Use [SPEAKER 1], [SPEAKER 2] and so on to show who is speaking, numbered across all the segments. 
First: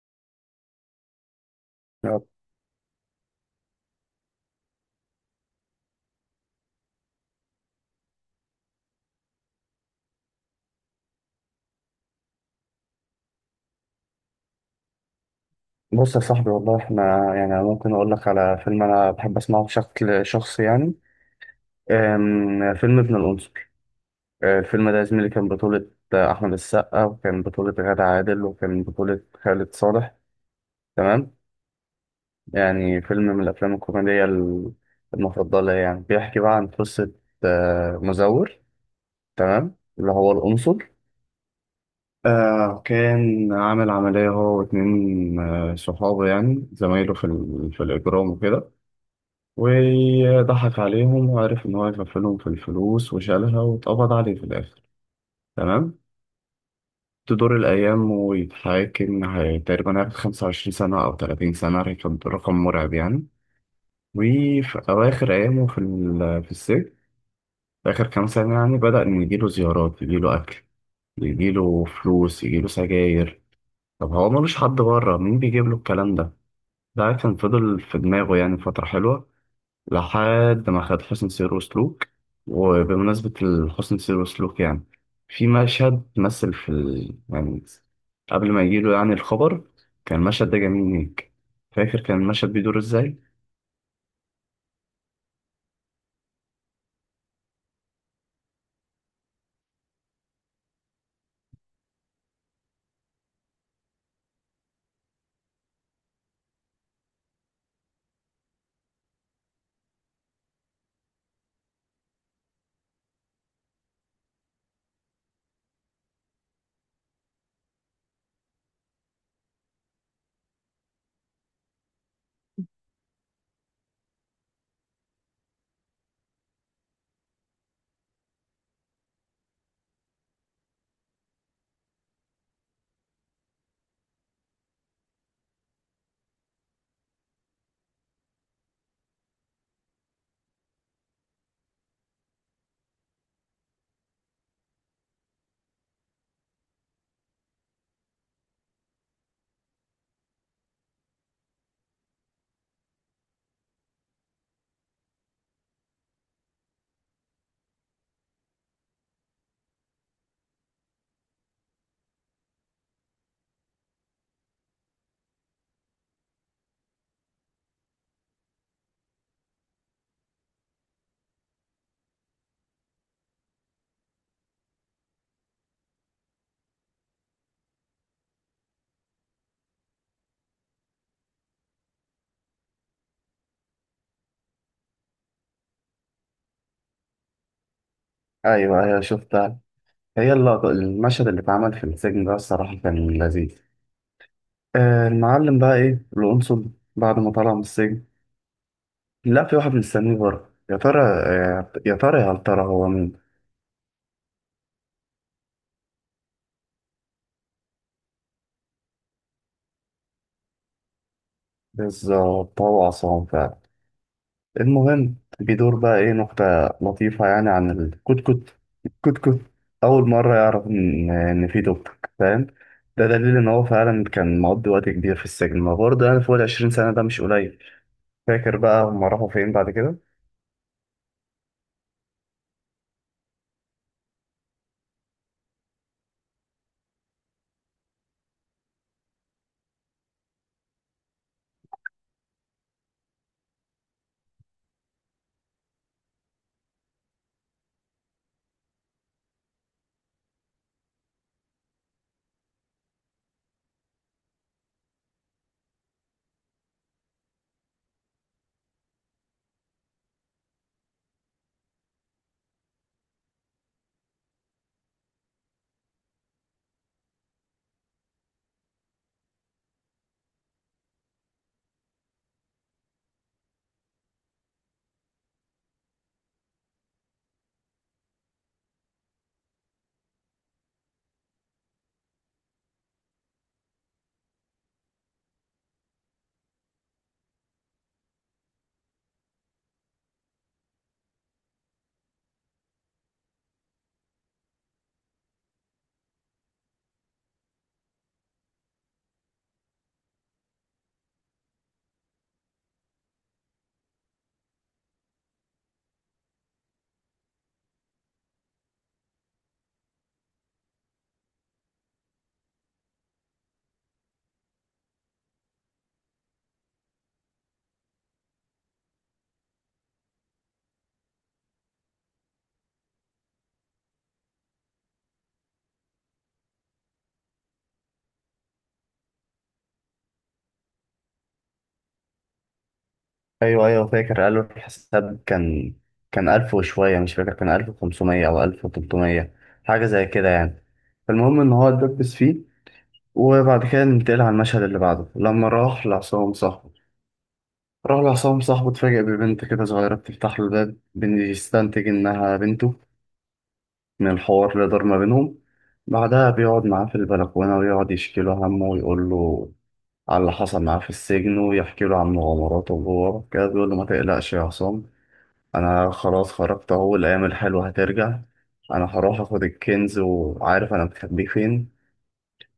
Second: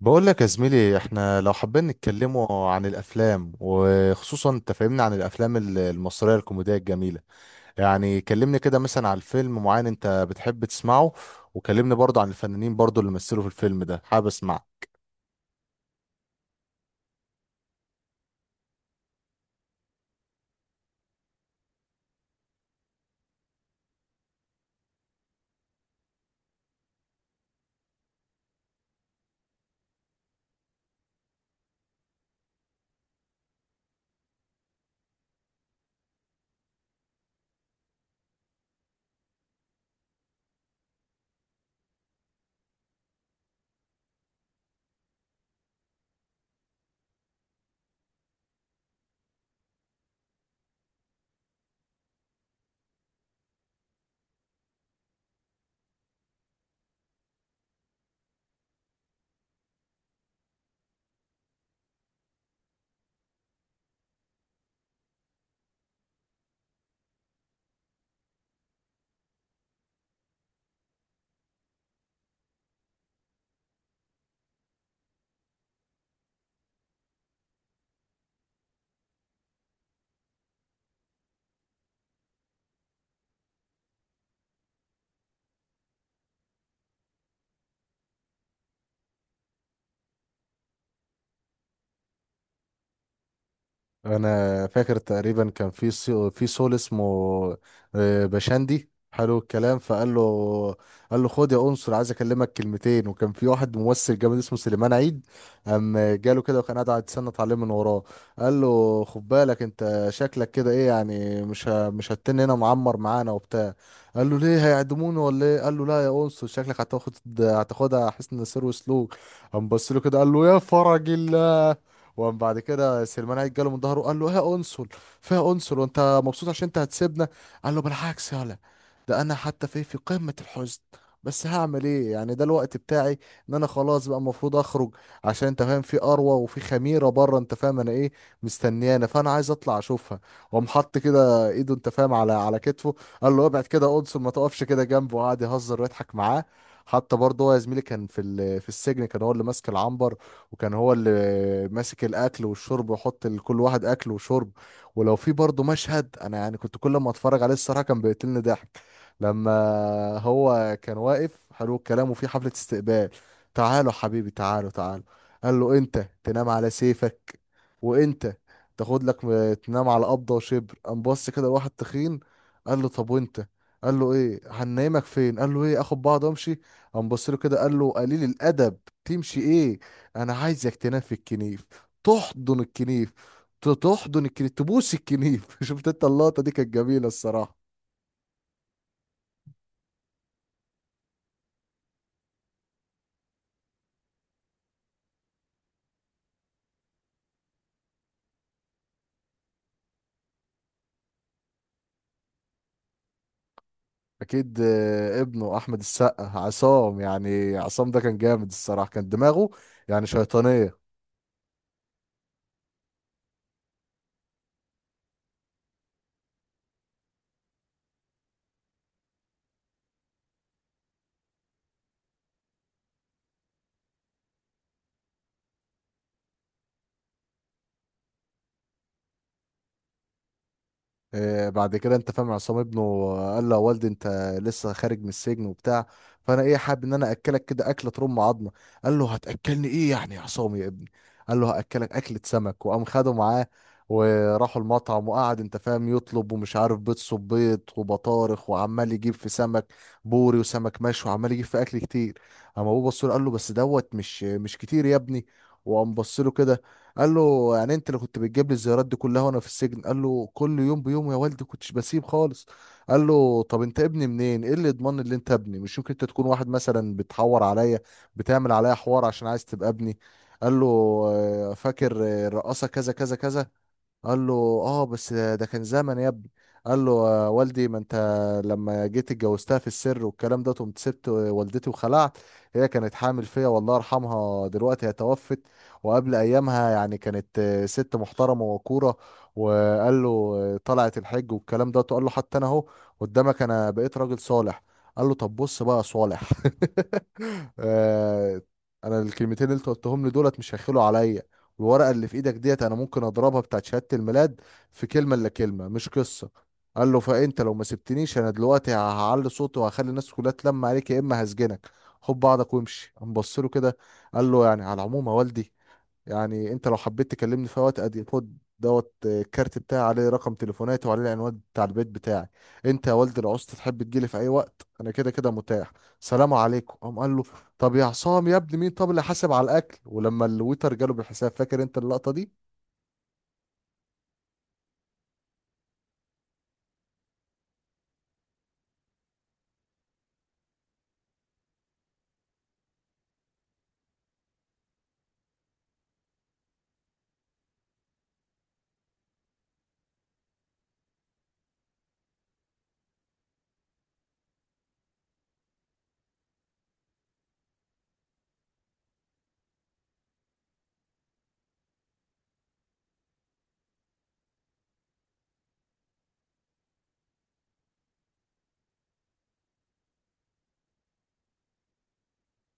[SPEAKER 1] بقول لك يا زميلي، احنا لو حابين نتكلموا عن الافلام، وخصوصا انت فاهمني، عن الافلام المصريه الكوميديه الجميله. يعني كلمني كده مثلا عن فيلم معين انت بتحب تسمعه. وكلمني برضه عن الفنانين، برضه اللي مثلوا في الفيلم ده، حابب اسمع.
[SPEAKER 2] بص يا صاحبي، والله احنا يعني أنا ممكن اقول لك على فيلم انا بحب اسمعه بشكل شخصي يعني. فيلم ابن القنصل. الفيلم ده يا زميلي كان بطولة احمد السقا، وكان بطولة غادة عادل، وكان بطولة خالد صالح. تمام. يعني فيلم من الافلام الكوميدية المفضلة، يعني بيحكي بقى عن قصة مزور. تمام، اللي هو القنصل. كان عامل عملية هو واتنين صحابه، يعني زمايله في الإجرام وكده، وضحك عليهم وعرف إن هو يغفلهم في الفلوس وشالها، واتقبض عليه في الآخر. تمام. تدور الأيام ويتحاكم، تقريبا هياخد 25 سنة أو 30 سنة، رقم مرعب يعني. وفي أواخر أيامه في السجن، في آخر كام سنة، يعني بدأ إن يجيله زيارات، يجيله أكل، يجيله فلوس، يجيله سجاير. طب هو ملوش حد بره، مين بيجيب له الكلام ده؟ ده كان فضل في دماغه يعني فترة حلوة، لحد ما خد حسن سير وسلوك. وبمناسبة الحسن سير وسلوك يعني، في مشهد مثل يعني قبل ما يجيله يعني الخبر، كان المشهد ده جميل ليك. فاكر كان المشهد بيدور ازاي؟
[SPEAKER 1] انا فاكر تقريبا كان في في سول اسمه بشندي. حلو الكلام، فقال له، قال له: خد يا انصر، عايز اكلمك كلمتين. وكان في واحد ممثل جامد اسمه سليمان عيد. قام جاله كده، وكان قاعد يتسنط عليه من وراه. قال له: خد بالك، انت شكلك كده ايه؟ يعني مش هتن هنا، معمر معانا وبتاع. قال له: ليه، هيعدموني ولا ايه؟ قال له: لا يا انصر، شكلك هتاخدها حسن سير وسلوك. قام بص له كده، قال له: يا فرج الله. وقام بعد كده سليمان عيد جاله من ظهره وقال له: يا انصل. فيها انصل وانت مبسوط عشان انت هتسيبنا؟ قال له: بالعكس يالا، ده انا حتى في قمة الحزن. بس هعمل ايه يعني، ده الوقت بتاعي ان انا خلاص بقى المفروض اخرج. عشان انت فاهم، في اروى وفي خميره بره انت فاهم انا ايه، مستنيانا، فانا عايز اطلع اشوفها. وقام حط كده ايده انت فاهم على كتفه. قال له: ابعد كده انصل، ما تقفش كده جنبه. وقعد يهزر ويضحك معاه. حتى برضه هو يا زميلي كان في السجن، كان هو اللي ماسك العنبر. وكان هو اللي ماسك الاكل والشرب، ويحط لكل واحد اكل وشرب. ولو في برضه مشهد انا يعني كنت كل ما اتفرج عليه الصراحه كان بيقتلني ضحك. لما هو كان واقف حلو الكلام، وفي حفله استقبال. تعالوا حبيبي، تعالوا تعالوا. قال له: انت تنام على سيفك، وانت تاخد لك تنام على قبضه وشبر. قام بص كده لواحد تخين، قال له: طب وانت؟ قال له: ايه، هننامك فين؟ قال له: ايه، اخد بعض وامشي. قام بص له كده، قال له: قليل الادب، تمشي ايه؟ انا عايزك تنام في الكنيف، تحضن الكنيف، تحضن الكنيف، تبوس الكنيف. شفت انت اللقطه دي كانت جميله الصراحه.
[SPEAKER 2] ايوه، ايوه، شفتها. هي اللقطة، المشهد اللي اتعمل في السجن ده، الصراحة كان لذيذ. المعلم بقى ايه القنصل بعد ما طلع من السجن؟ لا، في واحد مستنيه بره، يا ترى يا ترى هل ترى هو مين؟
[SPEAKER 1] اكيد. ابنه احمد السقا، عصام. يعني عصام ده كان جامد الصراحه، كان دماغه يعني شيطانيه.
[SPEAKER 2] بالظبط، هو عصام فعلا. المهم، بيدور بقى ايه نكتة لطيفة يعني عن الكتكوت، الكتكوت. أول مرة يعرف إن في توك، فاهم؟ ده دليل إن هو فعلا كان مقضي وقت كبير في السجن، ما برضه يعني فوق العشرين سنة، ده مش قليل. فاكر بقى هما راحوا فين بعد كده؟
[SPEAKER 1] بعد كده انت فاهم عصام ابنه قال له: يا والدي، انت لسه خارج من السجن وبتاع. فانا ايه، حابب ان انا اكلك كده اكله ترم عظمه. قال له: هتاكلني ايه يعني يا عصام يا ابني؟ قال له: هاكلك اكله سمك. وقام خده معاه. وراحوا المطعم، وقعد انت فاهم يطلب، ومش عارف بيض صبيط وبطارخ، وعمال يجيب في سمك بوري وسمك مشوي، وعمال يجيب في اكل كتير. اما ابوه بص له، قال له: بس دوت مش كتير يا ابني. وقام بص له كده، قال له: يعني انت اللي كنت بتجيب لي الزيارات دي كلها وانا في السجن؟ قال له: كل يوم بيوم يا والدي، كنتش بسيب خالص. قال له: طب انت ابني منين؟ ايه اللي يضمن ان انت ابني؟ مش ممكن انت تكون واحد مثلا بتحور عليا، بتعمل عليا حوار عشان عايز تبقى ابني؟ قال له: فاكر الرقاصه كذا كذا كذا. قال له: اه، بس ده كان زمن يا ابني. قال له: آه والدي، ما انت لما جيت اتجوزتها في السر والكلام ده، قمت سبت والدتي وخلعت. هي كانت حامل فيا، والله يرحمها، دلوقتي هي توفت. وقبل ايامها يعني كانت ست محترمه وكوره. وقال له: طلعت الحج والكلام ده. قال له: حتى انا اهو قدامك، انا بقيت راجل صالح. قال له: طب بص بقى يا صالح. آه، انا الكلمتين اللي انت قلتهم لي دولت مش هيخلوا عليا. الورقه اللي في ايدك ديت انا ممكن اضربها، بتاعت شهاده الميلاد. في كلمه الا كلمه، مش قصه. قال له: فانت لو ما سبتنيش انا دلوقتي هعلي صوتي وهخلي الناس كلها تلم عليك، يا اما هسجنك. خد بعضك وامشي. قام بص له كده، قال له: يعني على العموم يا والدي، يعني انت لو حبيت تكلمني في وقت ادي خد دوت الكارت بتاعي، عليه رقم تليفوناتي وعليه العنوان بتاع البيت بتاعي. انت يا والد العسل، تحب تجيلي في اي وقت انا كده كده متاح. سلام عليكم. قام قال له: طب يا عصام يا ابني، مين طب اللي حاسب على الاكل؟ ولما الويتر جاله بالحساب، فاكر انت اللقطة دي؟
[SPEAKER 2] أيوه، أيوه، فاكر. قالوا الحساب كان ألف وشوية، مش فاكر، كان 1500 أو 1300، حاجة زي كده يعني. فالمهم إن هو اتدبس فيه. وبعد كده ننتقل على المشهد اللي بعده، لما راح لعصام صاحبه. راح لعصام صاحبه، اتفاجئ ببنت كده صغيرة بتفتح له الباب، بيستنتج إنها بنته من الحوار اللي دار ما بينهم. بعدها بيقعد معاه في البلكونة ويقعد يشكي له همه، ويقول له على اللي حصل معاه في السجن، ويحكي له عن مغامراته جوه كده. بيقول له: ما تقلقش يا عصام، أنا خلاص خرجت أهو، الأيام الحلوة هترجع، أنا هروح آخد الكنز وعارف أنا مخبيه فين.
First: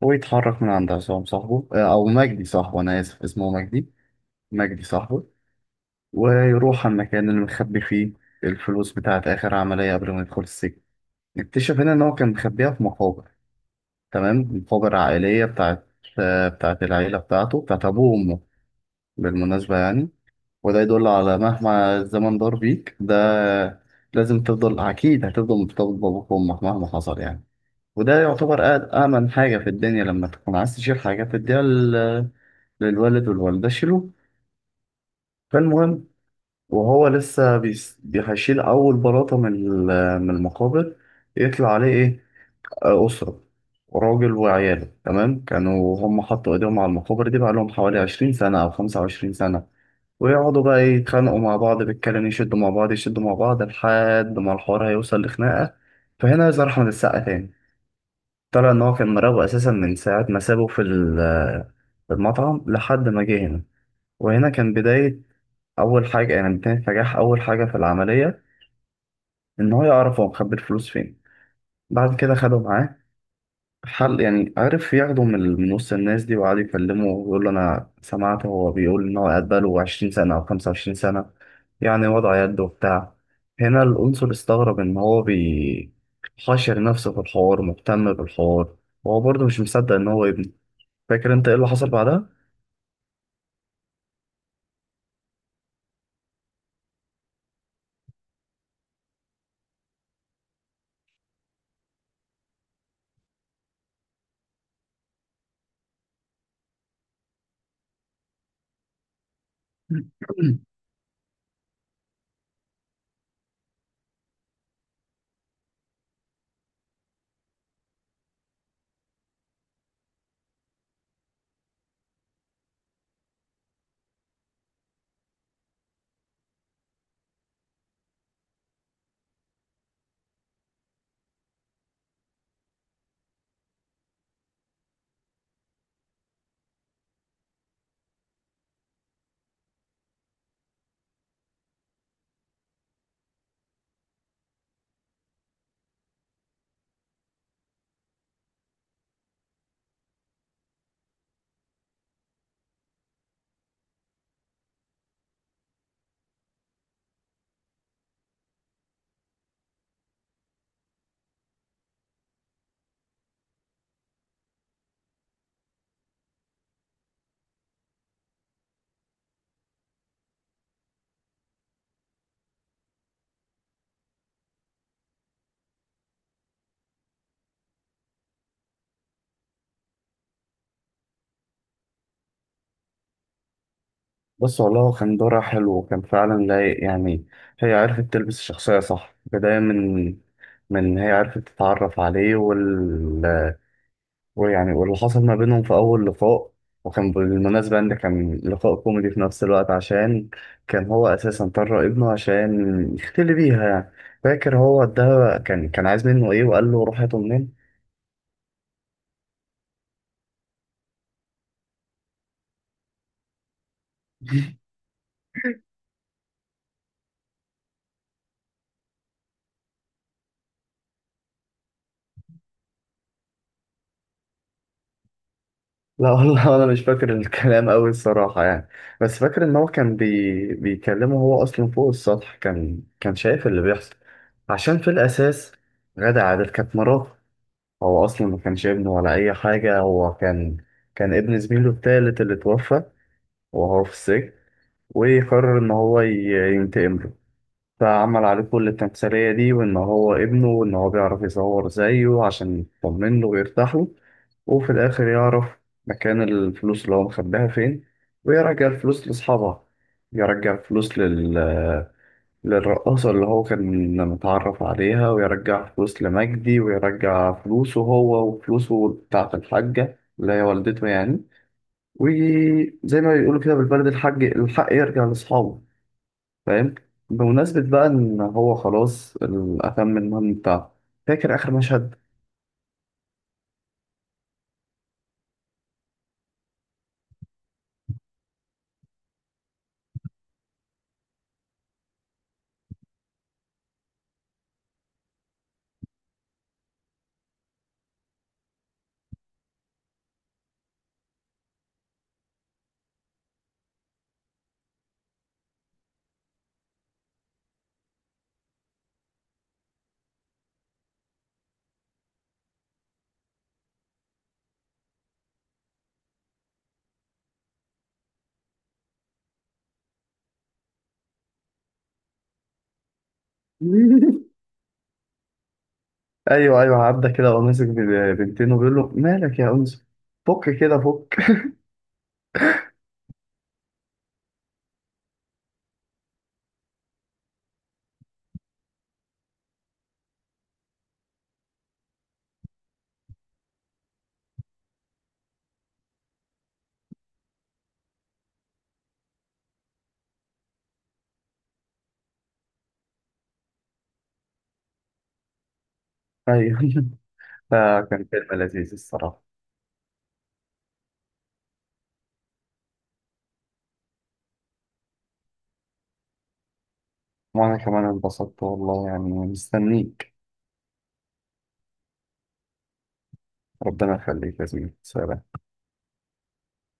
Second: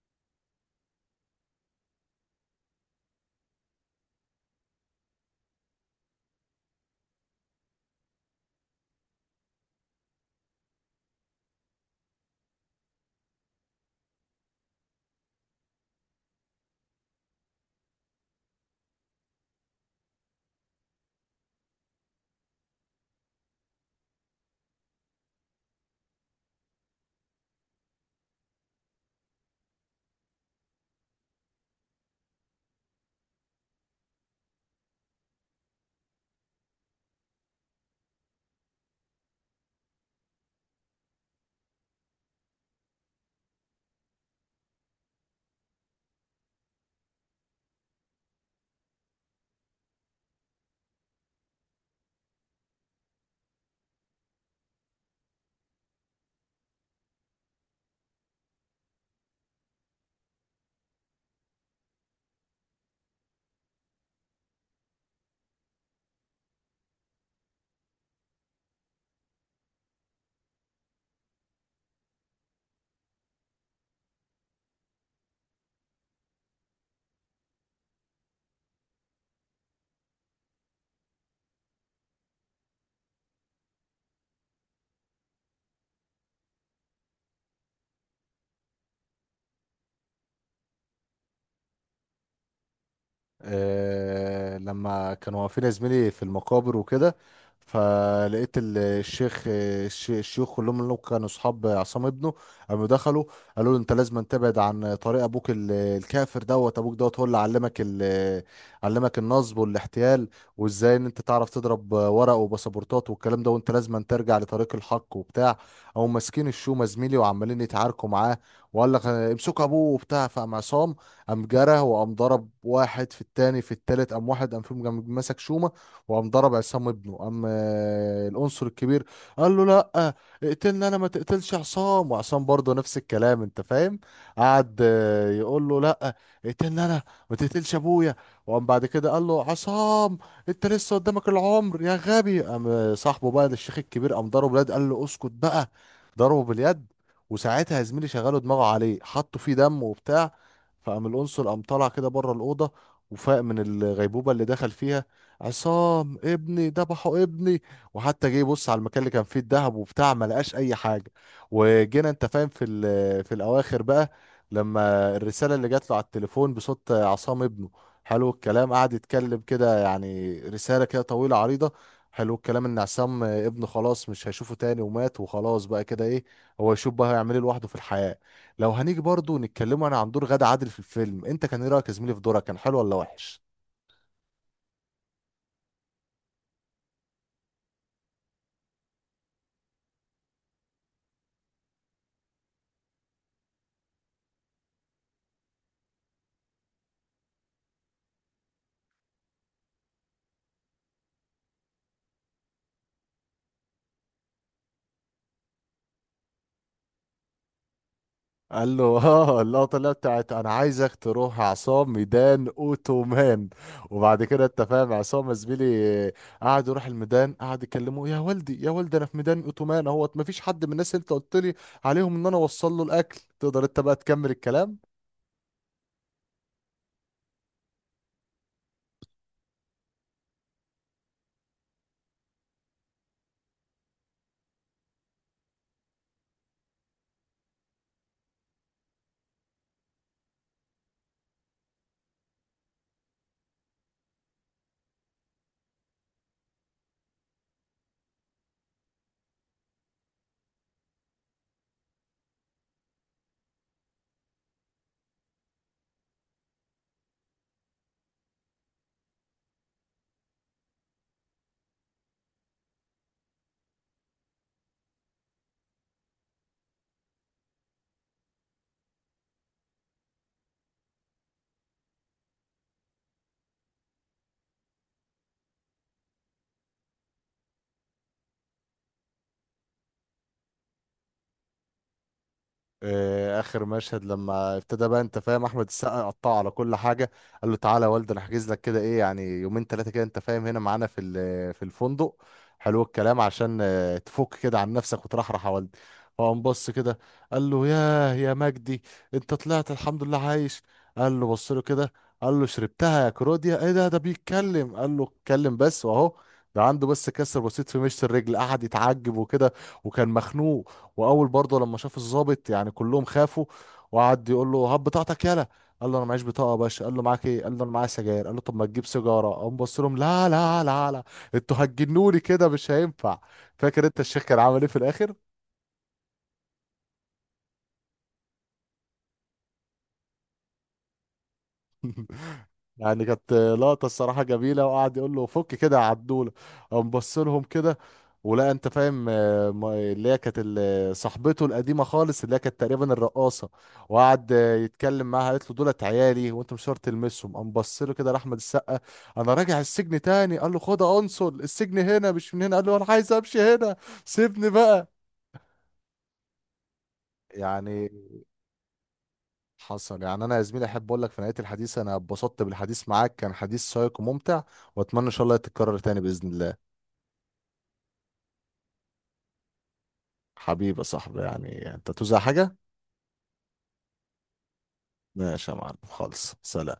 [SPEAKER 2] ويتحرك من عند عصام صاحبه، أو مجدي صاحبه، أنا آسف اسمه مجدي. مجدي صاحبه. ويروح على المكان اللي مخبي فيه الفلوس، بتاعت آخر عملية قبل ما يدخل السجن. نكتشف هنا إن هو كان مخبيها في مقابر، تمام، مقابر عائلية، بتاعت بتاعت العيلة بتاعته، بتاعت أبوه وأمه، بالمناسبة يعني. وده يدل على، مهما الزمن دار بيك، ده لازم تفضل، أكيد هتفضل مرتبط بأبوك وأمك مهما حصل يعني. وده يعتبر أأمن حاجة في الدنيا لما تكون عايز تشيل حاجة تديها للوالد والوالدة، شيلوه. فالمهم، وهو لسه هيشيل أول بلاطة من المقابر، يطلع عليه إيه، أسرة، راجل وعياله. تمام. كانوا هم حطوا إيديهم على المقابر دي بقى لهم حوالي 20 سنة أو 25 سنة، ويقعدوا بقى إيه، يتخانقوا مع بعض بالكلام، يشدوا مع بعض، يشدوا مع بعض، لحد ما الحوار هيوصل لخناقة. فهنا يظهر أحمد السقا تاني. طلع إن هو كان مراقبه أساسا من ساعة ما سابه في المطعم لحد ما جه هنا. وهنا كان بداية. اول حاجه يعني كانت نجاح اول حاجه في العمليه، ان هو يعرف هو مخبي الفلوس فين. بعد كده خدوا معاه حل، يعني عرف ياخده من وسط الناس دي، وقعد يكلمه ويقول له: انا سمعت هو بيقول ان هو قاعد بقاله 20 سنه او 25 سنه يعني، وضع يد وبتاع. هنا القنصل استغرب ان هو حاشر نفسه في الحوار، مهتم بالحوار، وهو برضه مش مصدق ان هو ابنه. فاكر انت ايه اللي حصل بعدها؟
[SPEAKER 1] لما كانوا واقفين يا زميلي في المقابر وكده، فلقيت الشيوخ كلهم اللي كانوا اصحاب عصام ابنه، قاموا دخلوا، قالوا له: انت لازم تبعد عن طريق ابوك الكافر دوت، ابوك دوت هو اللي علمك، علمك النصب والاحتيال. وازاي ان انت تعرف تضرب ورق وباسبورتات والكلام ده، وانت لازم ترجع لطريق الحق وبتاع. او ماسكين الشومه زميلي وعمالين يتعاركوا معاه. وقال لك: امسكوا ابوه وبتاع. فقام عصام قام جرى، وقام ضرب واحد في التاني في التالت، قام واحد قام فيهم قام مسك شومة. وقام ضرب عصام ابنه. قام العنصر الكبير قال له: لا، اقتلني انا، ما تقتلش عصام. وعصام برضه نفس الكلام انت فاهم، قعد يقول له: لا، اقتلني انا، ما تقتلش ابويا. وقام بعد كده قال له عصام: انت لسه قدامك العمر يا غبي. قام صاحبه بقى للشيخ الكبير قام ضربه باليد، قال له: اسكت بقى. ضربه باليد. وساعتها يا زميلي شغلوا دماغه عليه، حطوا فيه دم وبتاع. فقام القنصل قام طالع كده بره الأوضة، وفاق من الغيبوبة اللي دخل فيها. عصام ابني، ذبحوا ابني. وحتى جه يبص على المكان اللي كان فيه الذهب وبتاع، ما لقاش أي حاجة. وجينا أنت فاهم في الأواخر بقى، لما الرسالة اللي جات له على التليفون بصوت عصام ابنه. حلو الكلام قعد يتكلم كده يعني، رسالة كده طويلة عريضة. حلو الكلام، ان عصام ابنه خلاص مش هيشوفه تاني ومات وخلاص بقى كده، ايه هو يشوف بقى هيعمل ايه لوحده في الحياة. لو هنيجي برضو نتكلموا انا عن دور غادة عادل في الفيلم، انت كان ايه رايك يا زميلي في دورها، كان حلو ولا وحش؟
[SPEAKER 2] بص، والله هو كان دورها حلو وكان فعلا لايق يعني. هي عرفت تلبس الشخصية صح، بداية من هي عرفت تتعرف عليه، وال، ويعني واللي حصل ما بينهم في أول لقاء. وكان بالمناسبة إن كان لقاء كوميدي في نفس الوقت، عشان كان هو أساسا طلع ابنه عشان يختلي بيها يعني. فاكر هو ده كان عايز منه إيه وقال له روح هاته منين؟
[SPEAKER 1] قال له: اه، اللقطه اللي هي بتاعت انا عايزك تروح عصام ميدان اوتومان. وبعد كده انت فاهم عصام يا زميلي قعد يروح الميدان، قعد يكلمه: يا والدي، يا والدي، انا في ميدان اوتومان اهوت، مفيش حد من الناس اللي انت قلت لي عليهم ان انا اوصل له الاكل. تقدر انت بقى تكمل الكلام؟
[SPEAKER 2] لا والله، انا مش فاكر الكلام قوي الصراحه يعني. بس فاكر ان هو كان بيكلمه. هو اصلا فوق السطح، كان شايف اللي بيحصل، عشان في الاساس غادة عادل كانت مراته. هو اصلا ما كانش ابنه ولا اي حاجه، هو كان ابن زميله التالت اللي توفى وهو في السجن، وقرر ان هو ينتقم له. فعمل عليه كل التمثيلية دي، وإن هو ابنه، وإن هو بيعرف يصور زيه عشان يطمن له ويرتاح له. وفي الآخر يعرف مكان الفلوس اللي هو مخباها فين، ويرجع الفلوس لأصحابها، يرجع الفلوس للرقاصة اللي هو كان متعرف عليها، ويرجع فلوس لمجدي، ويرجع فلوسه هو، وفلوسه بتاعة الحاجة اللي هي والدته يعني. وزي ما بيقولوا كده بالبلد، الحاج الحق يرجع لأصحابه، فاهم؟ بمناسبة بقى إن هو خلاص أتم المهم بتاعه، فاكر آخر مشهد؟
[SPEAKER 1] اخر مشهد لما ابتدى بقى انت فاهم احمد السقا قطعه على كل حاجه. قال له: تعالى يا والد، انا هحجز لك كده ايه يعني يومين ثلاثه كده انت فاهم، هنا معانا في الفندق. حلو الكلام عشان تفك كده عن نفسك وترحرح يا والد. هو قام بص كده قال له: ياه يا مجدي، انت طلعت الحمد لله عايش؟ قال له: بص له كده. قال له: شربتها يا كروديا، ايه ده بيتكلم. قال له: اتكلم بس واهو، ده عنده بس كسر بسيط في مشط الرجل. قعد يتعجب وكده. وكان مخنوق. واول برضه لما شاف الضابط يعني كلهم خافوا. وقعد يقول له: هات بطاقتك يالا. قال له: انا معيش بطاقه يا باشا. قال له: معاك ايه؟ قال له: انا معايا سجاير. قال له: طب ما تجيب سيجاره. قام بص لهم: لا لا لا لا، انتوا هتجنوني كده مش هينفع. فاكر انت الشيخ كان عامل ايه في الاخر؟
[SPEAKER 2] أيوه، أيوه، عدى كده وهو ماسك بنتين، وبيقول له مالك يا أنس، فك كده، فك.
[SPEAKER 1] يعني كانت لقطة الصراحة جميلة، وقعد يقول له: فك كده يا عدولة. قام بص لهم كده، ولا انت فاهم اللي هي كانت صاحبته القديمة خالص، اللي هي كانت تقريبا الرقاصة. وقعد يتكلم معاها، قالت له: دولت عيالي وانت مش شرط تلمسهم. قام بص له كده لأحمد السقا: انا راجع السجن تاني. قال له: خد يا انصل، السجن هنا مش من هنا. قال له: انا عايز امشي هنا، سيبني بقى.
[SPEAKER 2] أيوه.
[SPEAKER 1] يعني
[SPEAKER 2] فكان فيلم لذيذ الصراحة.
[SPEAKER 1] حصل. يعني انا يا زميلي احب اقول لك في نهايه الحديث، انا اتبسطت بالحديث معاك، كان حديث شيق وممتع. واتمنى ان شاء الله تتكرر تاني باذن الله.
[SPEAKER 2] وأنا كمان انبسطت والله يعني، مستنيك.
[SPEAKER 1] حبيبي يا صاحبي يعني، انت توزع حاجه.
[SPEAKER 2] ربنا يخليك يا زميلي، سلام.
[SPEAKER 1] ماشي يا معلم، خالص سلام.